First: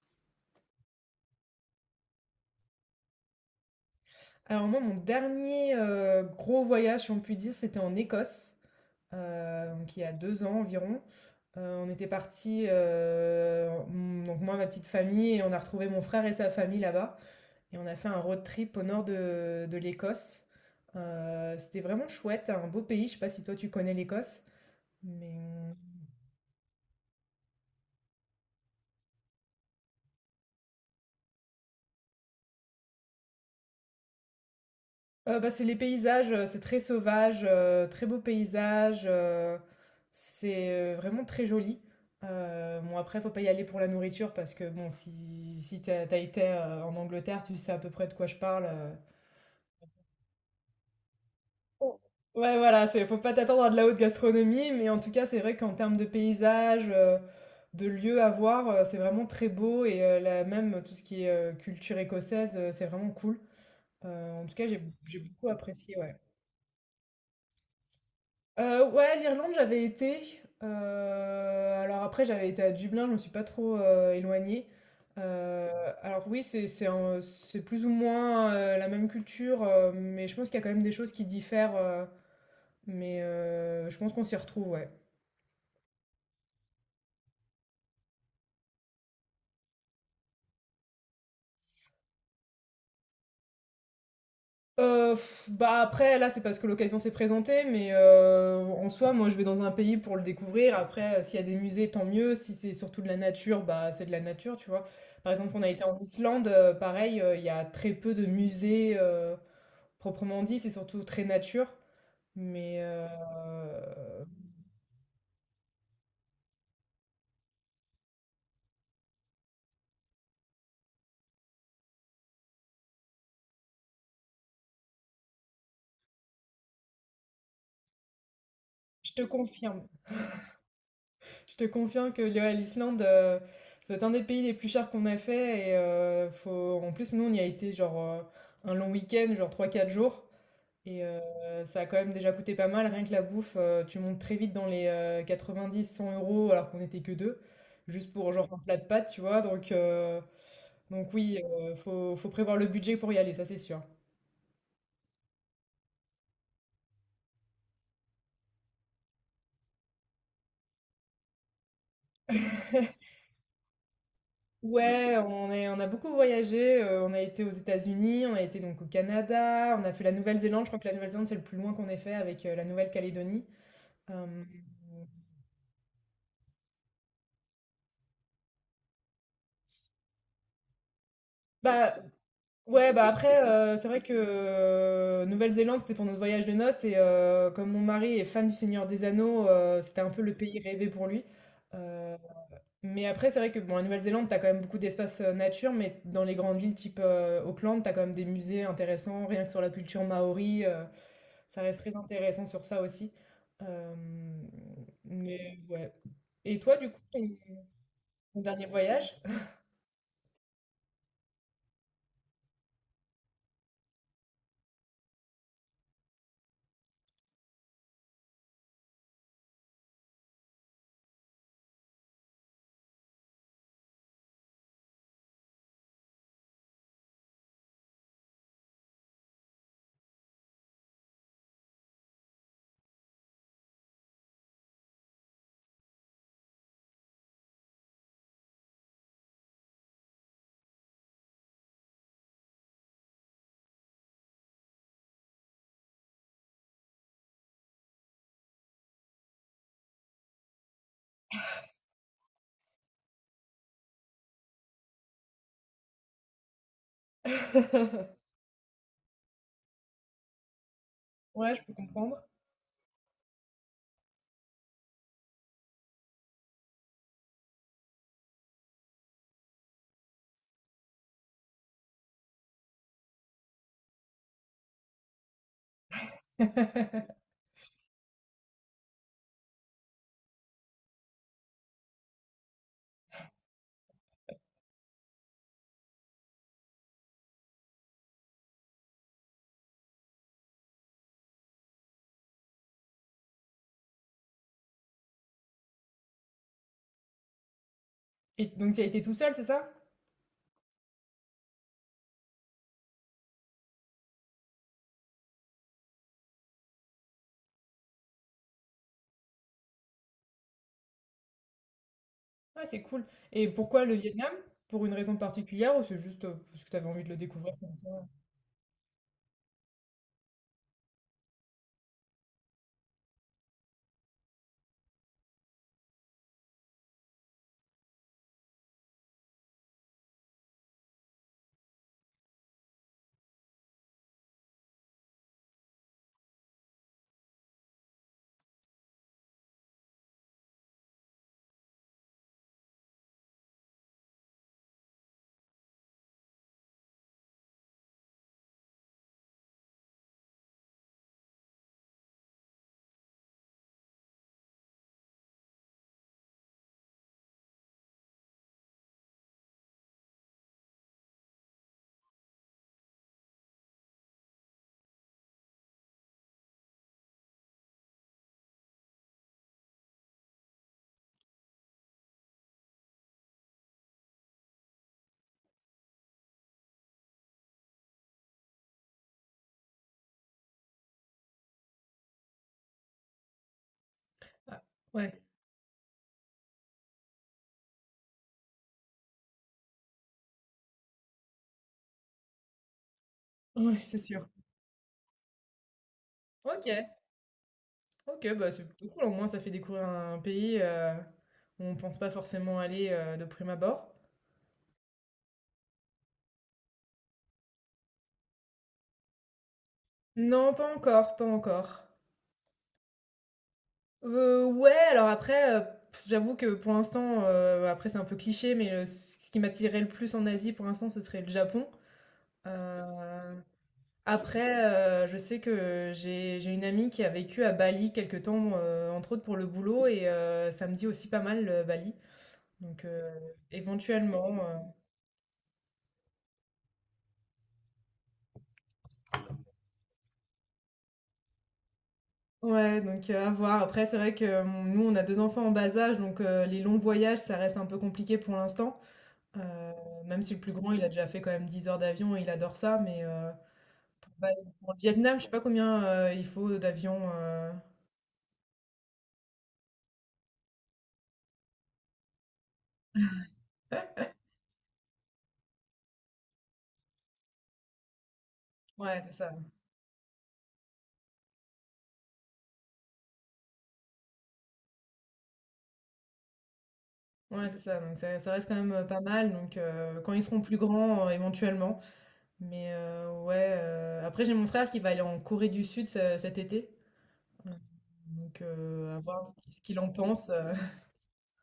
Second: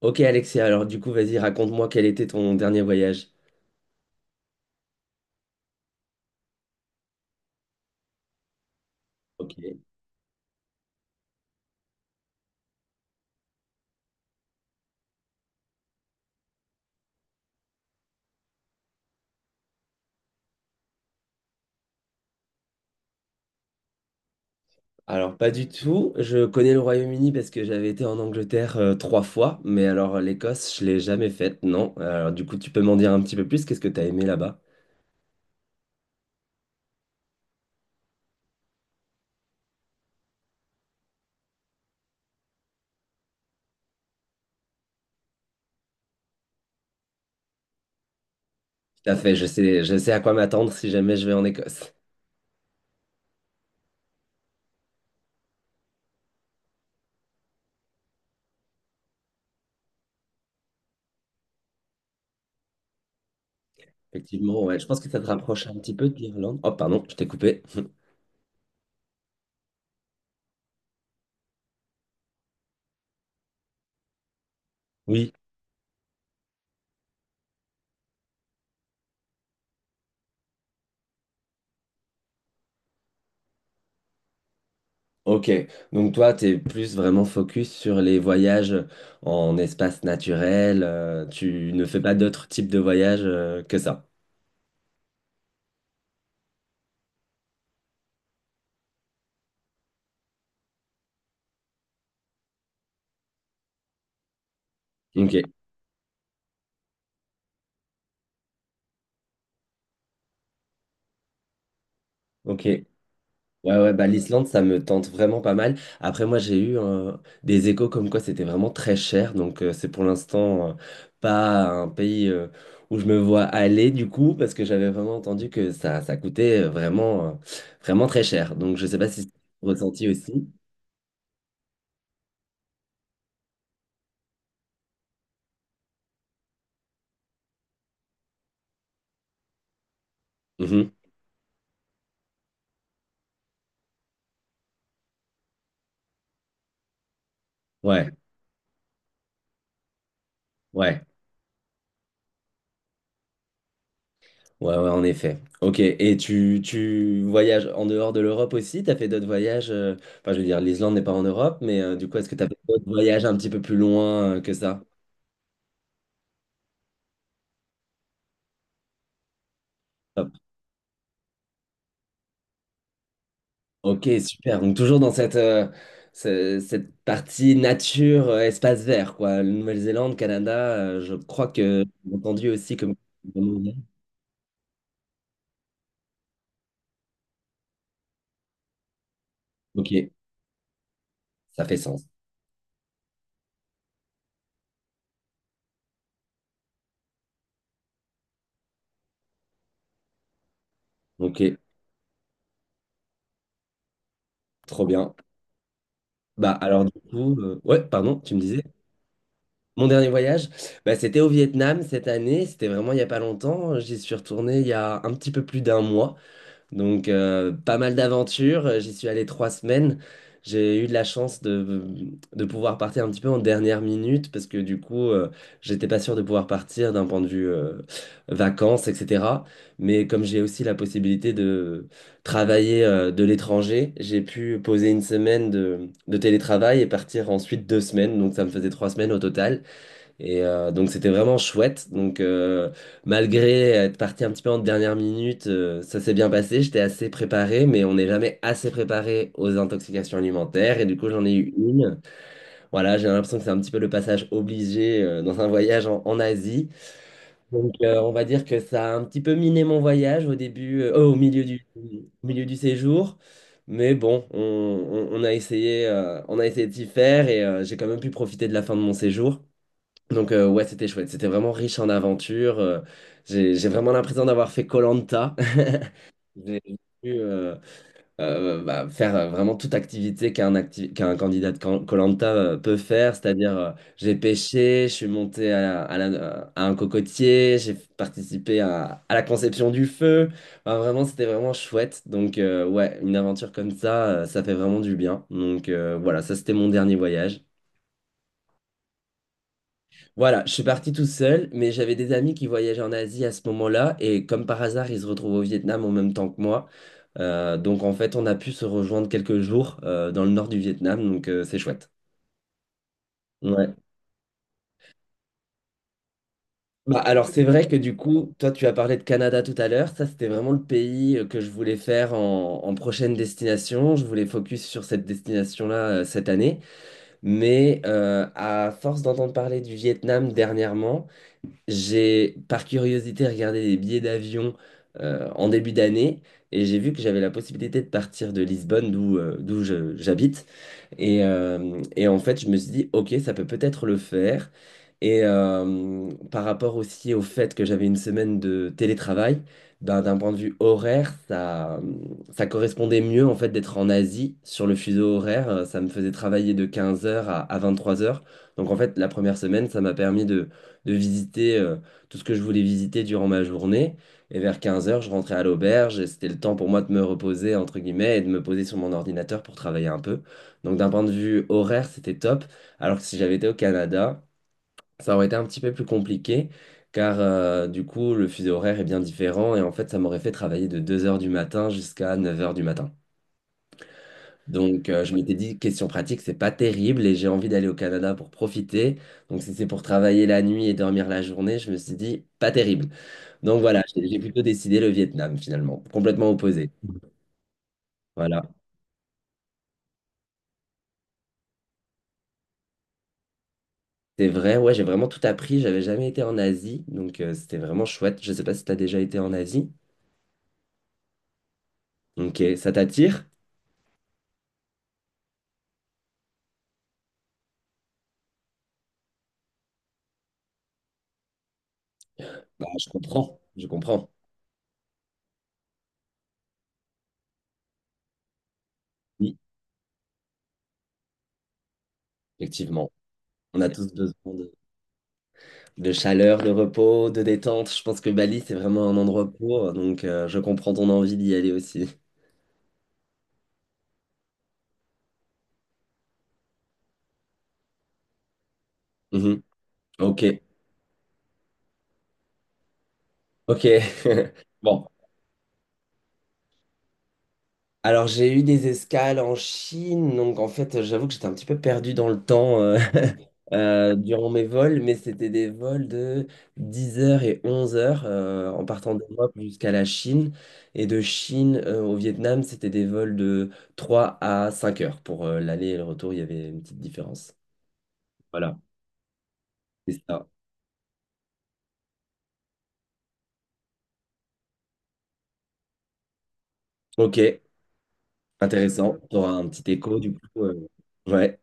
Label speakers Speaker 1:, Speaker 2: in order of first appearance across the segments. Speaker 1: Ok Alexia, alors du coup, vas-y, raconte-moi quel était ton dernier voyage.
Speaker 2: Alors moi, mon dernier, gros voyage, si on peut dire, c'était en Écosse, heu,
Speaker 1: Ok.
Speaker 2: donc il y a 2 ans environ. On était parti, donc moi, ma petite famille, et on a retrouvé mon frère et sa famille là-bas, et on a fait un road trip au nord de l'Écosse. C'était vraiment chouette, un beau pays. Je sais pas si toi tu connais l'Écosse?
Speaker 1: Alors pas du
Speaker 2: Mais
Speaker 1: tout. Je connais le Royaume-Uni parce que j'avais été en Angleterre 3 fois, mais alors l'Écosse, je l'ai jamais faite, non. Alors du coup, tu peux m'en dire un petit peu plus. Qu'est-ce que t'as aimé là-bas?
Speaker 2: Bah, c'est les paysages, c'est très sauvage, très beaux paysages, c'est, vraiment très joli. Bon, après, faut pas y aller pour la nourriture, parce que bon, si t'as as été, en Angleterre, tu sais à peu près de quoi je parle.
Speaker 1: Tout à fait, je sais à quoi m'attendre si jamais je vais en Écosse.
Speaker 2: Ouais, voilà, c'est faut pas t'attendre à de la haute gastronomie, mais en tout cas, c'est vrai qu'en termes de paysages, de lieux à voir, c'est vraiment très beau, et là même tout ce qui est, culture écossaise, c'est vraiment cool. En tout
Speaker 1: Effectivement,
Speaker 2: cas,
Speaker 1: ouais,
Speaker 2: j'ai
Speaker 1: je pense que ça
Speaker 2: j'ai
Speaker 1: te
Speaker 2: beaucoup
Speaker 1: rapproche un petit
Speaker 2: apprécié,
Speaker 1: peu de
Speaker 2: ouais.
Speaker 1: l'Irlande. Oh, pardon, je t'ai coupé.
Speaker 2: Ouais, l'Irlande, j'avais été, alors après j'avais été à Dublin, je me suis pas trop, éloignée.
Speaker 1: Oui.
Speaker 2: Heu, alors oui, c'est plus ou moins, la même culture, mais je pense qu'il y a quand même des choses qui diffèrent, mais je pense qu'on s'y retrouve, ouais.
Speaker 1: Ok, donc toi, tu es plus vraiment focus sur les voyages en espace naturel, tu ne fais pas d'autres types de voyages que ça.
Speaker 2: Bah, après, là, c'est parce que l'occasion s'est présentée, mais en soi, moi, je vais dans un pays pour le découvrir. Après, s'il y a des musées, tant mieux. Si c'est surtout de la nature, bah c'est de la nature, tu vois. Par
Speaker 1: Ok,
Speaker 2: exemple, on a été en Islande, pareil, il y a très peu de musées proprement dit, c'est surtout très nature. Mais
Speaker 1: ok. Ouais, ouais, bah l'Islande, ça me tente vraiment pas mal. Après, moi, j'ai eu des échos comme quoi c'était vraiment très cher, donc c'est pour l'instant pas un pays où je me vois aller du coup, parce que j'avais vraiment entendu que ça coûtait vraiment très cher. Donc je sais pas
Speaker 2: je
Speaker 1: si
Speaker 2: te
Speaker 1: c'est
Speaker 2: confirme,
Speaker 1: ressenti aussi.
Speaker 2: je te confirme que ouais, l'Islande, c'est un des pays les plus chers qu'on a fait. Et faut... en plus, nous, on y a été genre un long week-end, genre trois quatre jours.
Speaker 1: Mhm.
Speaker 2: Et ça a quand même déjà coûté pas mal, rien que la bouffe. Tu montes très vite dans les 90-100 euros, alors qu'on n'était que deux,
Speaker 1: Ouais,
Speaker 2: juste pour genre un plat de pâtes, tu vois. Donc, euh,
Speaker 1: ouais.
Speaker 2: donc oui, faut prévoir le budget pour y aller, ça c'est sûr.
Speaker 1: Ouais, ouais, en effet. Ok, et tu voyages en dehors de l'Europe aussi? T'as fait d'autres voyages? Enfin, je veux dire, l'Islande n'est pas en Europe, mais du coup, est-ce que t'as fait d'autres voyages un petit peu plus loin que ça?
Speaker 2: Ouais, on a beaucoup voyagé, on a été aux États-Unis, on a été donc au Canada, on a fait la
Speaker 1: Hop.
Speaker 2: Nouvelle-Zélande. Je crois que la Nouvelle-Zélande c'est le plus loin qu'on ait fait, avec la Nouvelle-Calédonie.
Speaker 1: Ok,
Speaker 2: Euh,
Speaker 1: super. Donc, toujours dans cette partie nature, espace vert, quoi. Nouvelle-Zélande, Canada, je crois que
Speaker 2: bah,
Speaker 1: j'ai entendu aussi
Speaker 2: Ouais,
Speaker 1: comme...
Speaker 2: bah, après, c'est vrai que Nouvelle-Zélande, c'était pour notre voyage de noces. Et comme mon mari est fan du Seigneur des Anneaux,
Speaker 1: Ok,
Speaker 2: c'était un peu le pays rêvé pour lui.
Speaker 1: ça fait sens.
Speaker 2: Euh, mais après, c'est vrai que bon, à Nouvelle-Zélande, t'as quand même beaucoup d'espaces nature. Mais dans les grandes villes type Auckland, t'as quand même des musées intéressants, rien que sur la culture maori.
Speaker 1: Ok,
Speaker 2: Ça reste très intéressant sur ça aussi. Euh,
Speaker 1: trop bien.
Speaker 2: mais ouais.
Speaker 1: Bah,
Speaker 2: Et toi,
Speaker 1: alors,
Speaker 2: du
Speaker 1: du
Speaker 2: coup, ton
Speaker 1: coup... Ouais, pardon, tu me
Speaker 2: ton
Speaker 1: disais?
Speaker 2: dernier voyage?
Speaker 1: Mon dernier voyage, bah, c'était au Vietnam cette année. C'était vraiment il n'y a pas longtemps. J'y suis retourné il y a un petit peu plus d'un mois. Donc, pas mal d'aventures. J'y suis allé 3 semaines. J'ai eu de la chance de pouvoir partir un petit peu en dernière minute parce que du coup, j'étais pas sûr de pouvoir partir d'un point de vue vacances, etc. Mais comme j'ai aussi la possibilité de travailler de l'étranger, j'ai pu poser 1 semaine de télétravail et partir ensuite 2 semaines. Donc, ça me faisait 3 semaines au total. Et donc c'était vraiment chouette. Donc malgré être parti un petit peu en dernière minute, ça s'est bien passé. J'étais assez préparé, mais on n'est jamais assez préparé aux intoxications alimentaires. Et du coup j'en ai eu une. Voilà, j'ai l'impression que c'est un petit peu le passage obligé dans un voyage en Asie. Donc on va dire que ça a un petit peu miné mon voyage au début,
Speaker 2: Ouais, je peux comprendre.
Speaker 1: au milieu du séjour. Mais bon, on a essayé de d'y faire et j'ai quand même pu profiter de la fin de mon séjour. Donc ouais, c'était chouette. C'était vraiment riche en aventures. J'ai vraiment l'impression d'avoir fait koh J'ai pu bah, faire vraiment toute activité qu'un candidat de koh peut faire. C'est-à-dire, j'ai pêché, je suis monté à un cocotier, j'ai participé à la conception du feu. Enfin, vraiment, c'était vraiment chouette. Donc ouais, une aventure comme ça, ça fait vraiment du bien. Donc voilà, ça c'était mon dernier voyage.
Speaker 2: Et donc, tu as été tout seul, c'est ça?
Speaker 1: Voilà, je suis parti tout seul, mais j'avais des amis qui voyageaient en Asie à ce moment-là, et comme par hasard, ils se retrouvent au Vietnam en même temps que moi. Donc en fait, on a pu se rejoindre quelques jours dans le nord du Vietnam, donc c'est chouette.
Speaker 2: Ah, c'est cool. Et
Speaker 1: Ouais.
Speaker 2: pourquoi le Vietnam? Pour une raison particulière, ou c'est juste parce que tu avais
Speaker 1: Bah,
Speaker 2: envie de le
Speaker 1: alors c'est
Speaker 2: découvrir
Speaker 1: vrai
Speaker 2: comme
Speaker 1: que
Speaker 2: ça?
Speaker 1: du coup, toi tu as parlé de Canada tout à l'heure, ça c'était vraiment le pays que je voulais faire en prochaine destination, je voulais focus sur cette destination-là cette année, mais à force d'entendre parler du Vietnam dernièrement, j'ai, par curiosité, regardé les billets d'avion en début d'année et j'ai vu que j'avais la possibilité de partir de Lisbonne, d'où j'habite, et en fait, je me suis dit, ok, ça peut peut-être le faire. Et par rapport aussi au fait que j'avais 1 semaine de télétravail, ben, d'un point de vue horaire, ça correspondait mieux en fait d'être en Asie sur le fuseau horaire. Ça me faisait travailler de 15 heures à 3 heures. Donc en fait, la première semaine, ça m'a permis de visiter tout ce que je voulais visiter durant ma journée. Et vers 15 heures, je rentrais à l'auberge et c'était le temps pour moi de me reposer, entre guillemets, et de me poser sur mon ordinateur pour travailler un peu. Donc d'un point de vue horaire, c'était top. Alors que si j'avais été au Canada, ça aurait été un petit peu plus compliqué, car du coup, le fuseau horaire est bien différent, et en fait, ça m'aurait fait travailler de 2 heures du matin jusqu'à 9 heures du matin.
Speaker 2: Ah,
Speaker 1: Donc je
Speaker 2: ouais,
Speaker 1: m'étais dit, question pratique, c'est pas terrible, et j'ai envie d'aller au Canada pour profiter. Donc si c'est pour travailler la nuit et dormir la journée, je me suis dit, pas terrible. Donc
Speaker 2: ouais,
Speaker 1: voilà,
Speaker 2: c'est
Speaker 1: j'ai
Speaker 2: sûr.
Speaker 1: plutôt décidé le Vietnam finalement, complètement
Speaker 2: Ok,
Speaker 1: opposé.
Speaker 2: ok,
Speaker 1: Voilà.
Speaker 2: bah c'est plutôt cool. Au moins, ça fait découvrir un pays où on pense pas forcément aller, de prime abord.
Speaker 1: C'est vrai, ouais, j'ai vraiment tout appris. J'avais jamais été en Asie, donc c'était vraiment chouette. Je sais pas si t'as déjà été en Asie.
Speaker 2: Non, pas encore, pas encore.
Speaker 1: Ok, ça t'attire?
Speaker 2: Ouais, alors après, j'avoue que pour l'instant, après c'est un peu cliché, mais ce qui m'attirait le plus en Asie pour l'instant, ce serait le Japon.
Speaker 1: Bah, je
Speaker 2: Euh,
Speaker 1: comprends, je comprends.
Speaker 2: Après, je sais que j'ai une amie qui a vécu à Bali quelque temps, entre autres pour
Speaker 1: Oui,
Speaker 2: le boulot, et ça me dit aussi pas mal, Bali. Donc
Speaker 1: effectivement. On a tous besoin
Speaker 2: éventuellement,
Speaker 1: de chaleur, de repos, de détente. Je pense que Bali, c'est vraiment un endroit pour, donc je comprends ton envie d'y aller aussi.
Speaker 2: ouais. Donc à voir. Après, c'est vrai que, nous, on a 2 enfants en bas âge, donc les longs voyages, ça reste un peu compliqué pour l'instant. Heu,
Speaker 1: Mhm. Ok,
Speaker 2: Même si le plus grand, il a déjà fait quand même 10 heures d'avion, et il adore ça. Mais
Speaker 1: ok.
Speaker 2: pour Bali, pour le
Speaker 1: Bon.
Speaker 2: Vietnam, je sais pas combien, il faut d'avions.
Speaker 1: Alors, j'ai eu des escales en Chine, donc en fait, j'avoue que j'étais un petit peu perdu dans le temps. Durant mes vols, mais c'était des vols de 10 heures et 11h en partant
Speaker 2: Ouais, c'est
Speaker 1: d'Europe
Speaker 2: ça.
Speaker 1: jusqu'à la Chine. Et de Chine au Vietnam, c'était des vols de 3 à 5 heures. Pour l'aller et le retour, il y avait une petite différence.
Speaker 2: Ouais, c'est ça. Donc ça reste quand
Speaker 1: Voilà,
Speaker 2: même, pas mal. Donc
Speaker 1: c'est
Speaker 2: quand ils
Speaker 1: ça.
Speaker 2: seront plus grands, éventuellement. Mais ouais, après, j'ai mon frère qui va aller en Corée du Sud ce cet été.
Speaker 1: Ok,
Speaker 2: Donc
Speaker 1: intéressant.
Speaker 2: à
Speaker 1: Tu
Speaker 2: voir
Speaker 1: auras un
Speaker 2: ce
Speaker 1: petit
Speaker 2: qu'il en
Speaker 1: écho du
Speaker 2: pense.
Speaker 1: coup. Ouais.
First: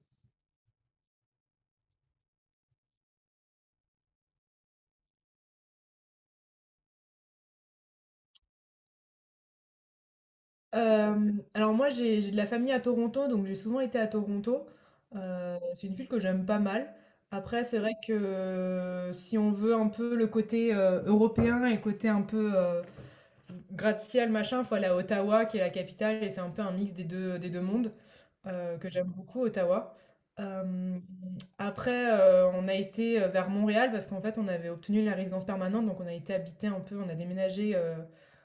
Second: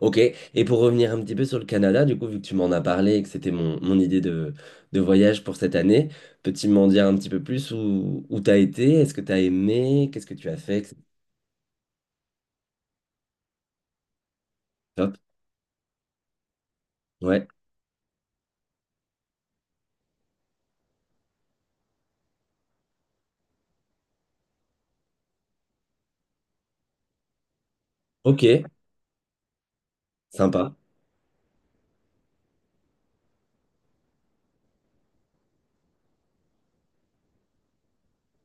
Speaker 1: Ok, et pour revenir un petit peu sur le Canada, du coup, vu que tu m'en as parlé et que c'était mon idée de voyage pour cette année, peux-tu m'en dire un petit peu plus où t'as été? Est-ce que t'as aimé? Qu'est-ce que tu as fait?
Speaker 2: Alors moi, j'ai de la famille à Toronto. Donc j'ai souvent été à Toronto.
Speaker 1: Top.
Speaker 2: C'est une ville que j'aime pas mal.
Speaker 1: Ouais.
Speaker 2: Après, c'est vrai que si on veut un peu le côté, européen, et le côté un peu, gratte-ciel, machin, faut aller à Ottawa, qui est la capitale, et c'est un peu un mix des deux mondes,
Speaker 1: Ok,
Speaker 2: que j'aime beaucoup, Ottawa.
Speaker 1: sympa.
Speaker 2: Euh, Après, on a été vers Montréal, parce qu'en fait, on avait obtenu la résidence permanente. Donc on a été habité un peu, on a déménagé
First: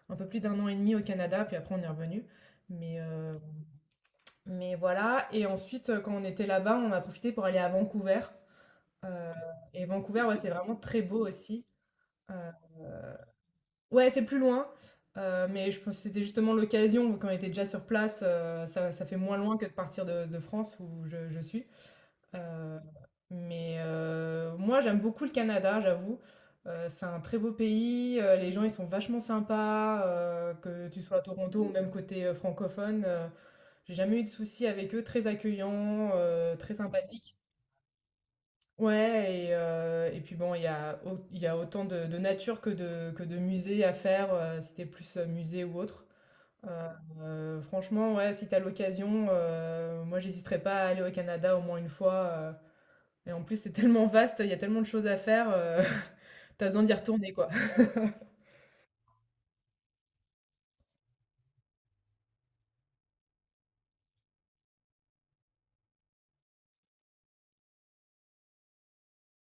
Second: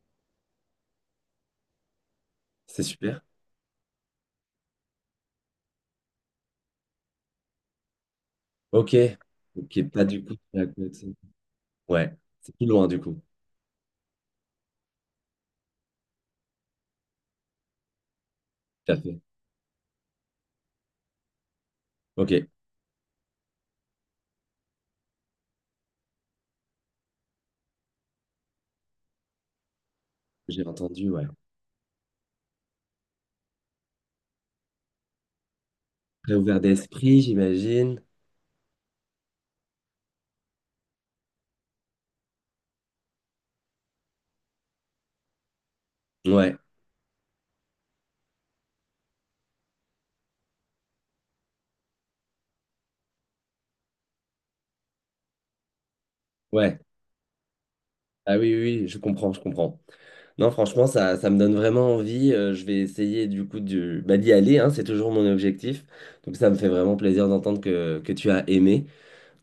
Speaker 2: un peu plus d'un an et demi au Canada, puis après, on est revenu.
Speaker 1: C'est
Speaker 2: Mais,
Speaker 1: super.
Speaker 2: euh, mais voilà. Et ensuite, quand on était là-bas, on a profité pour aller à Vancouver.
Speaker 1: Ok.
Speaker 2: Euh, et
Speaker 1: Ok, pas
Speaker 2: Vancouver,
Speaker 1: du coup.
Speaker 2: ouais, c'est
Speaker 1: C'est à
Speaker 2: vraiment très
Speaker 1: côté.
Speaker 2: beau aussi.
Speaker 1: Ouais,
Speaker 2: Euh,
Speaker 1: c'est plus loin du coup.
Speaker 2: Ouais, c'est plus loin, mais je pense que c'était justement l'occasion, vu qu'on était déjà sur place. Ça
Speaker 1: Tout à
Speaker 2: ça fait
Speaker 1: fait.
Speaker 2: moins loin que de partir de France où je suis.
Speaker 1: Ok,
Speaker 2: heu, mais moi j'aime beaucoup le Canada, j'avoue. C'est un très beau pays. Les gens ils sont vachement sympas,
Speaker 1: j'ai
Speaker 2: que tu
Speaker 1: entendu,
Speaker 2: sois à
Speaker 1: ouais.
Speaker 2: Toronto ou même côté, francophone. J'ai jamais eu de soucis avec eux. Très accueillants,
Speaker 1: Très ouvert
Speaker 2: très
Speaker 1: d'esprit,
Speaker 2: sympathiques.
Speaker 1: j'imagine.
Speaker 2: Ouais, et puis bon, il y a autant de nature que de musée à faire, si tu plus, musée ou autre.
Speaker 1: Ouais,
Speaker 2: Franchement, ouais, si t'as l'occasion, moi, j'hésiterais pas à aller au Canada au moins une fois. Et en plus, c'est tellement vaste, il y a tellement de choses à faire, tu
Speaker 1: ouais.
Speaker 2: besoin d'y retourner, quoi.
Speaker 1: Ah oui, oui, oui, je comprends, je comprends. Non, franchement, ça me donne vraiment envie. Je vais essayer du coup bah, d'y aller, hein, c'est toujours mon objectif. Donc ça me fait vraiment plaisir d'entendre que tu as aimé.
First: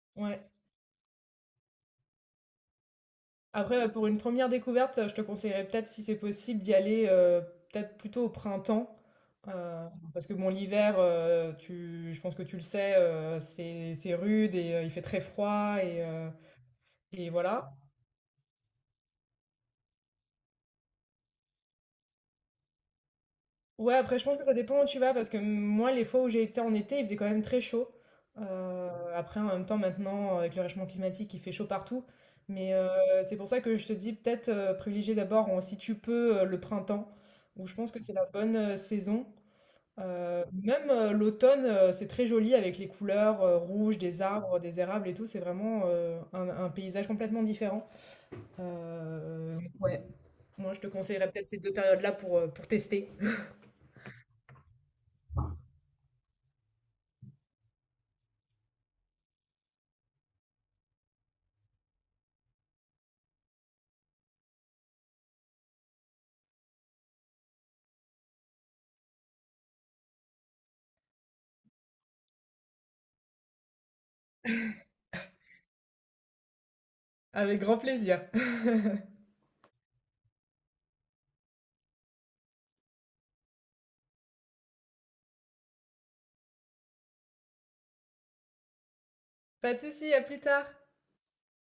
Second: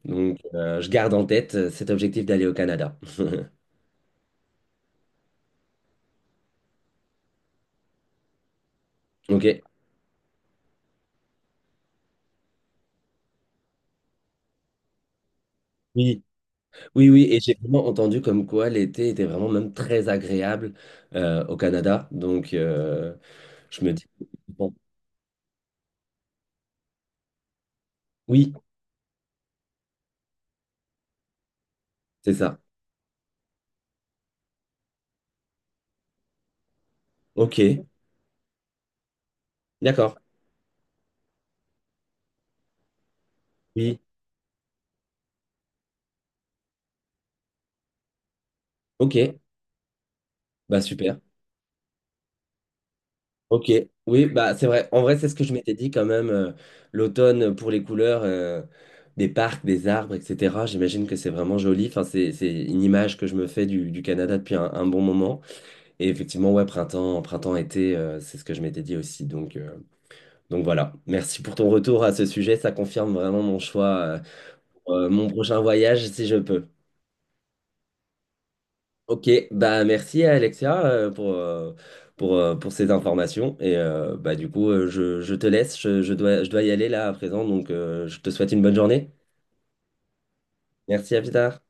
Speaker 1: Donc
Speaker 2: Ouais.
Speaker 1: je garde en tête cet objectif d'aller au Canada.
Speaker 2: Après, pour une première découverte, je te conseillerais peut-être, si c'est possible, d'y aller, peut-être plutôt au printemps,
Speaker 1: Ok.
Speaker 2: heu, parce que bon, l'hiver, tu je pense que tu le sais, c'est rude, et il fait très froid, et
Speaker 1: Oui,
Speaker 2: heu
Speaker 1: oui, oui,
Speaker 2: et
Speaker 1: et j'ai
Speaker 2: voilà.
Speaker 1: vraiment entendu comme quoi l'été était vraiment même très agréable au Canada. Donc je me
Speaker 2: Ouais,
Speaker 1: dis,
Speaker 2: après, je pense que ça
Speaker 1: bon,
Speaker 2: dépend où tu vas, parce que moi, les fois où j'ai été en été, il faisait quand même très chaud. Heu,
Speaker 1: oui,
Speaker 2: Après, en même temps, maintenant, avec le réchauffement climatique, il fait chaud partout.
Speaker 1: c'est ça.
Speaker 2: Mais c'est pour ça que je te dis peut-être, privilégier d'abord, en si tu peux, le printemps,
Speaker 1: Ok,
Speaker 2: où je pense que c'est la bonne, saison.
Speaker 1: d'accord.
Speaker 2: Même, l'automne, c'est très joli avec les couleurs, rouges
Speaker 1: Oui,
Speaker 2: des arbres, des érables et tout. C'est vraiment, un paysage complètement différent.
Speaker 1: ok,
Speaker 2: Ouais, moi
Speaker 1: bah
Speaker 2: je te
Speaker 1: super.
Speaker 2: conseillerais peut-être ces 2 périodes-là pour tester.
Speaker 1: Ok, oui, bah c'est vrai. En vrai, c'est ce que je m'étais dit quand même. L'automne pour les couleurs des parcs, des arbres, etc. J'imagine que c'est vraiment joli. Enfin, c'est une image que je me fais du Canada depuis un bon moment. Et effectivement, ouais, printemps, printemps, été, c'est ce que je m'étais dit aussi. Donc voilà. Merci pour ton retour à ce sujet. Ça confirme vraiment mon choix pour, mon prochain voyage si je peux.
Speaker 2: Avec grand plaisir.
Speaker 1: Ok, bah merci à Alexia pour ces informations. Et bah du coup, je te laisse, je dois y aller là à présent, donc je te souhaite une bonne journée.
Speaker 2: Pas de souci, à plus tard.
Speaker 1: Merci, à plus tard.